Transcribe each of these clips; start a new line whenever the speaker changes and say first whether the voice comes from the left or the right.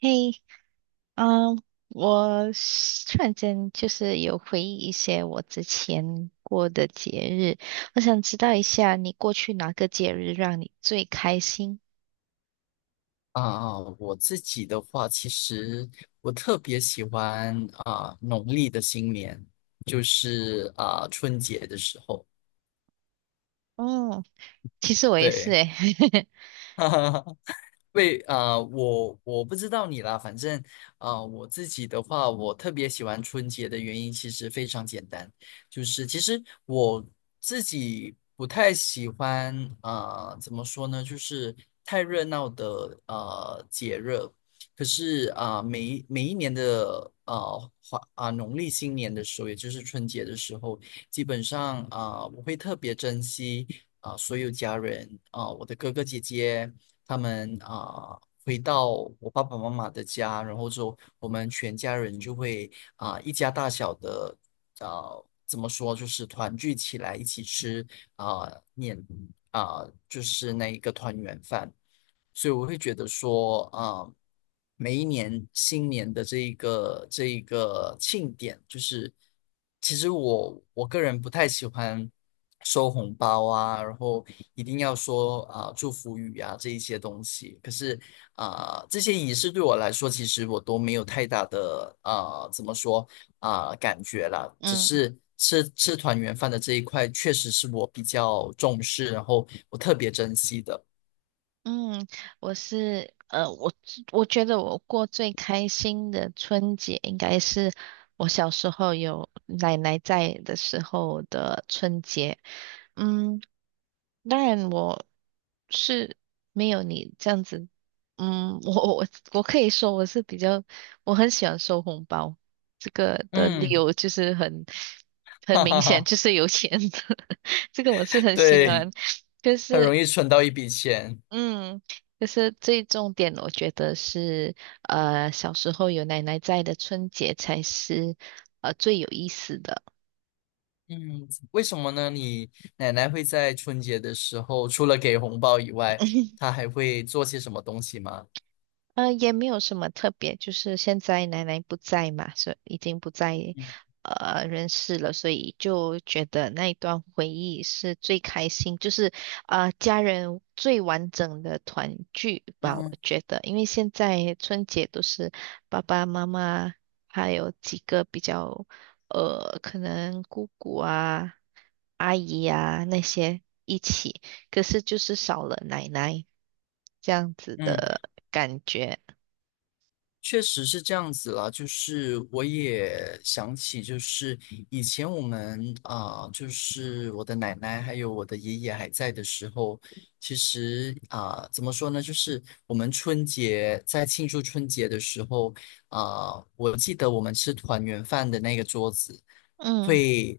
right: 嘿，嗯，我是突然间就是有回忆一些我之前过的节日，我想知道一下你过去哪个节日让你最开心？
left: 我自己的话，其实我特别喜欢农历的新年，就是春节的时候，
right: 哦，其实我也是
left: 对，
right: 诶，
left: 对，我不知道你啦，反正我自己的话，我特别喜欢春节的原因其实非常简单，就是其实我自己不太喜欢怎么说呢，就是太热闹的节日。可是每一年的呃华啊、农历新年的时候，也就是春节的时候，基本上我会特别珍惜所有家人我的哥哥姐姐。他们回到我爸爸妈妈的家，然后之后我们全家人就会一家大小的啊、怎么说就是团聚起来一起吃啊、年啊、就是那一个团圆饭。所以我会觉得说，每一年新年的这一个庆典，就是其实我个人不太喜欢收红包啊，然后一定要说祝福语啊这一些东西。可是这些仪式对我来说，其实我都没有太大的怎么说感觉啦，只
right: 嗯。
left: 是。吃吃团圆饭的这一块，确实是我比较重视，然后我特别珍惜的。
right: 嗯，我是我觉得我过最开心的春节应该是我小时候有奶奶在的时候的春节。嗯，当然我是没有你这样子，嗯，我可以说我是比较，我很喜欢收红包，这个的理
left: 嗯，
right: 由就是很
left: 哈
right: 明
left: 哈
right: 显，
left: 哈，
right: 就是有钱的 这个我是很喜
left: 对，
right: 欢，就
left: 很
right: 是。
left: 容易存到一笔钱。
right: 嗯，就是最重点，我觉得是，小时候有奶奶在的春节才是，最有意思的。
left: 嗯，为什么呢？你奶奶会在春节的时候，除了给红包以外，她还会做些什么东西吗？
right: 也没有什么特别，就是现在奶奶不在嘛，所以已经不在
left: 嗯
right: 人世了，所以就觉得那一段回忆是最开心，就是家人最完整的团聚吧，我
left: 嗯
right: 觉得，因为现在春节都是爸爸妈妈还有几个比较可能姑姑啊、阿姨啊那些一起，可是就是少了奶奶这样子
left: 嗯。
right: 的感觉。
left: 确实是这样子了，就是我也想起，就是以前我们就是我的奶奶还有我的爷爷还在的时候，其实怎么说呢，就是我们春节在庆祝春节的时候我记得我们吃团圆饭的那个桌子。
right: 嗯
left: 会。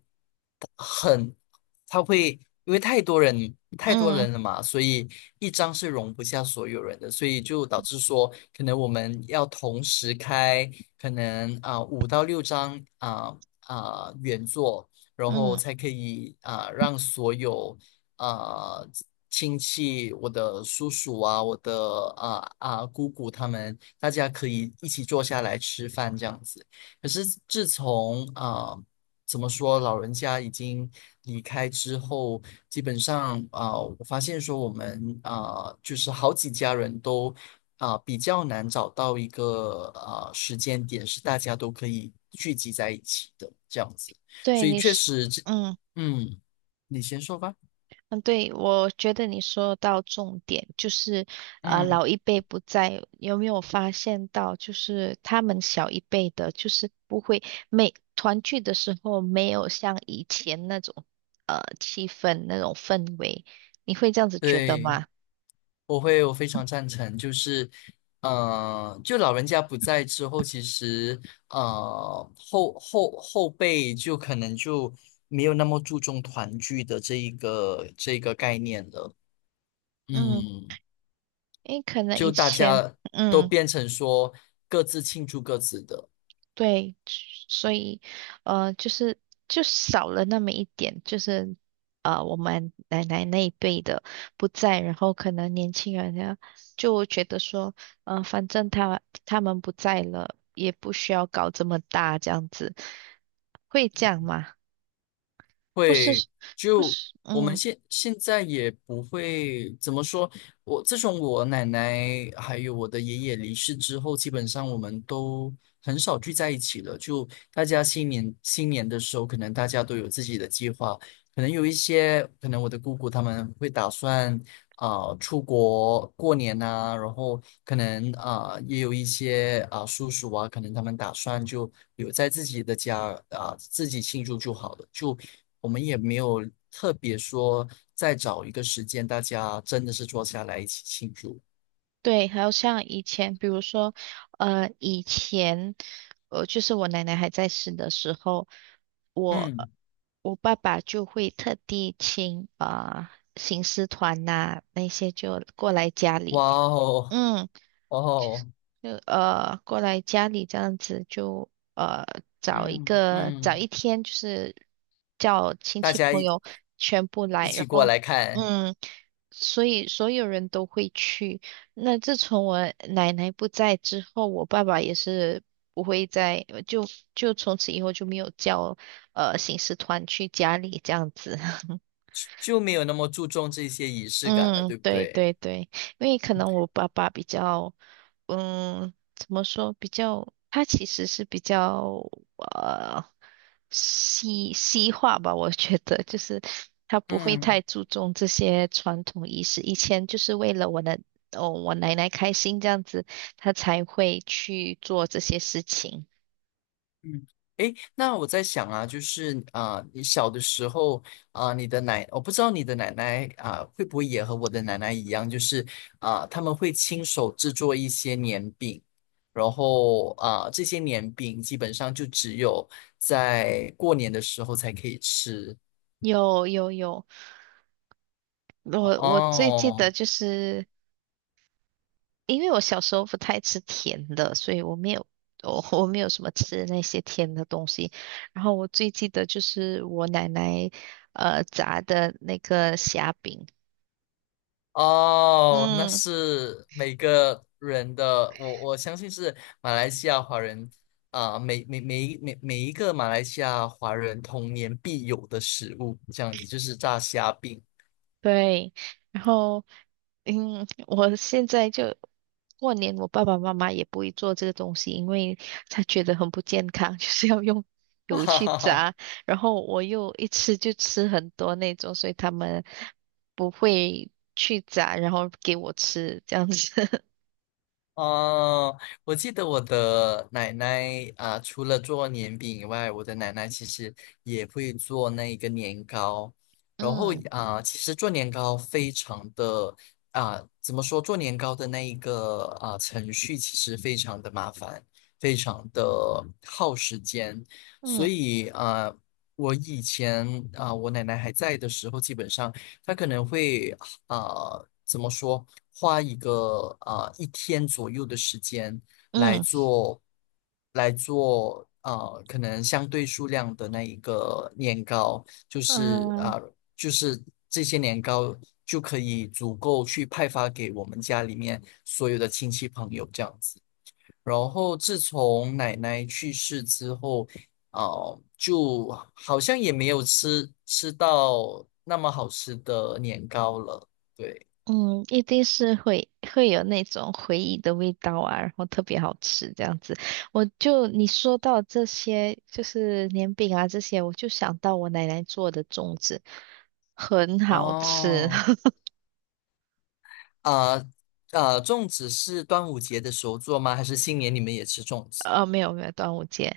left: 它会因为太多人太多
right: 嗯
left: 人了嘛，所以一张是容不下所有人的，所以就导致说，可能我们要同时开，可能5到6张原作，然后
right: 嗯，
left: 才可以让所有啊亲戚，我的叔叔啊，我的姑姑他们，大家可以一起坐下来吃饭这样子。可是自从。怎么说，老人家已经离开之后，基本上我发现说我们就是好几家人都比较难找到一个时间点是大家都可以聚集在一起的这样子，
right: 对，
left: 所以
right: 你
left: 确
right: 是，
left: 实这，
right: 嗯
left: 嗯，你先说吧，
right: 嗯，对，我觉得你说到重点，就是
left: 嗯，
right: 老一辈不在，有没有发现到，就是他们小一辈的，就是不会每团聚的时候没有像以前那种气氛那种氛围，你会这样子觉得
left: 对。
right: 吗？
left: 我会，我非常赞成，就是，就老人家不在之后，其实，后辈就可能就没有那么注重团聚的这一个这个概念了，
right: 嗯，
left: 嗯，
right: 因为可能
left: 就
right: 以
left: 大
right: 前，
left: 家都
right: 嗯。
left: 变成说各自庆祝各自的。
right: 对，所以就是就少了那么一点，就是我们奶奶那一辈的不在，然后可能年轻人呢就觉得说，反正他们不在了，也不需要搞这么大这样子，会这样吗？不是，
left: 会
right: 不
left: 就
right: 是，
left: 我们
right: 嗯。
left: 现在也不会怎么说，我自从我奶奶还有我的爷爷离世之后，基本上我们都很少聚在一起了。就大家新年的时候，可能大家都有自己的计划，可能有一些，可能我的姑姑他们会打算出国过年呐，然后可能也有一些叔叔啊，可能他们打算就留在自己的家自己庆祝就好了，就我们也没有特别说再找一个时间，大家真的是坐下来一起庆祝。
right: 对，还有像以前，比如说，以前，就是我奶奶还在世的时候，我
left: 嗯
right: 我爸爸就会特地请行尸团呐、那些就过来家
left: 哇
right: 里，
left: 哦，
right: 嗯。
left: 哇哦，
right: 就过来家里这样子就呃
left: 嗯
right: 找
left: 嗯，
right: 一天，就是叫亲
left: 大
right: 戚
left: 家
right: 朋
left: 一
right: 友全部
left: 一
right: 来，然
left: 起过
right: 后
left: 来看，
right: 嗯，所以所有人都会去。那自从我奶奶不在之后，我爸爸也是不会再就就从此以后就没有叫行事团去家里这样子。
left: 就没有那么注重这些仪式感了，
right: 嗯，
left: 对不
right: 对
left: 对？
right: 对对，因为可能我爸爸比较，嗯，怎么说，比较，他其实是比较呃西西化吧，我觉得就是他不会
left: 嗯。
right: 太注重这些传统仪式，以前就是为了我的哦我奶奶开心这样子，他才会去做这些事情。
left: 嗯，诶，那我在想啊，就是你小的时候你的奶，我不知道你的奶奶会不会也和我的奶奶一样，就是他们会亲手制作一些年饼，然后这些年饼基本上就只有在过年的时候才可以吃
right: 有有有，我最记得
left: 哦。
right: 就是。因为我小时候不太吃甜的，所以我没有我没有什么吃那些甜的东西。然后我最记得就是我奶奶炸的那个虾饼，
left: 哦，那
right: 嗯，
left: 是每个人的，我相信是马来西亚华人每一个马来西亚华人童年必有的食物，这样子就是炸虾饼，
right: 对，然后嗯，我现在就过年，我爸爸妈妈也不会做这个东西，因为他觉得很不健康，就是要用 油
left: 哈
right: 去
left: 哈哈。
right: 炸，然后我又一吃就吃很多那种，所以他们不会去炸，然后给我吃这样子。
left: 哦，我记得我的奶奶,除了做年饼以外，我的奶奶其实也会做那个年糕。然后
right: 嗯
left: 其实做年糕非常的怎么说？做年糕的那一个程序其实非常的麻烦，非常的耗时间。所
right: 嗯
left: 以我以前我奶奶还在的时候，基本上她可能会怎么说，花一个一天左右的时间来
right: 嗯
left: 做，可能相对数量的那一个年糕，就是
right: 嗯，
left: 这些年糕就可以足够去派发给我们家里面所有的亲戚朋友这样子。然后自从奶奶去世之后，就好像也没有吃到那么好吃的年糕了。对，
right: 嗯，一定是会有那种回忆的味道啊，然后特别好吃这样子。我就你说到这些，就是年饼啊这些，我就想到我奶奶做的粽子，很好吃。
left: 哦，啊、呃粽子是端午节的时候做吗？还是新年你们也吃粽子？
right: 没有没有，端午节。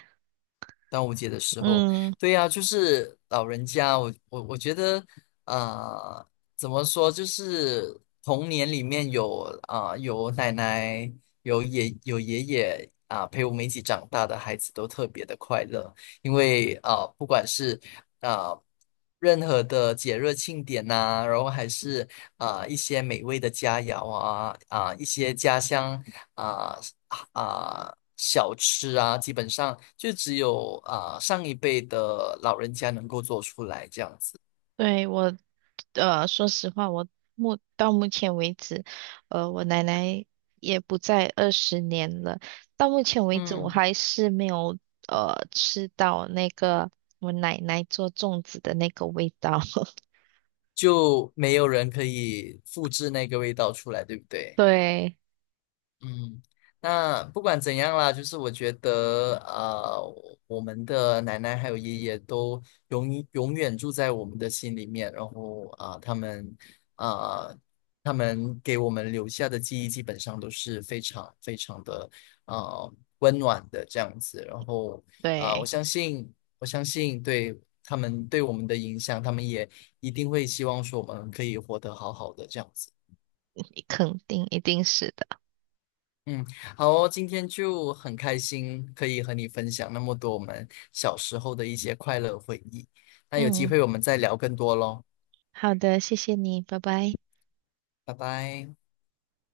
left: 端午节的时候，
right: 嗯，
left: 对呀，就是老人家，我觉得，啊，怎么说，就是童年里面有有奶奶，有爷爷陪我们一起长大的孩子都特别的快乐，因为不管是啊、呃任何的节日庆典呐，然后还是一些美味的佳肴一些家乡啊小吃啊，基本上就只有上一辈的老人家能够做出来这样子，
right: 对，我说实话，我目前为止，我奶奶也不在20年了。到目前为止，我
left: 嗯，
right: 还是没有吃到那个我奶奶做粽子的那个味道。
left: 就没有人可以复制那个味道出来，对不对？
right: 对
left: 嗯，那不管怎样啦，就是我觉得，我们的奶奶还有爷爷都永远住在我们的心里面，然后啊、呃他们给我们留下的记忆基本上都是非常非常的呃温暖的这样子，然后我
right: 对，
left: 相信，对他们对我们的影响，他们也一定会希望说我们可以活得好好的这样子。
right: 肯定一定是的。
left: 嗯，好哦，今天就很开心可以和你分享那么多我们小时候的一些快乐回忆。那有机
right: 嗯，
left: 会我们再聊更多喽，
right: 好的，谢谢你，拜拜。
left: 拜拜。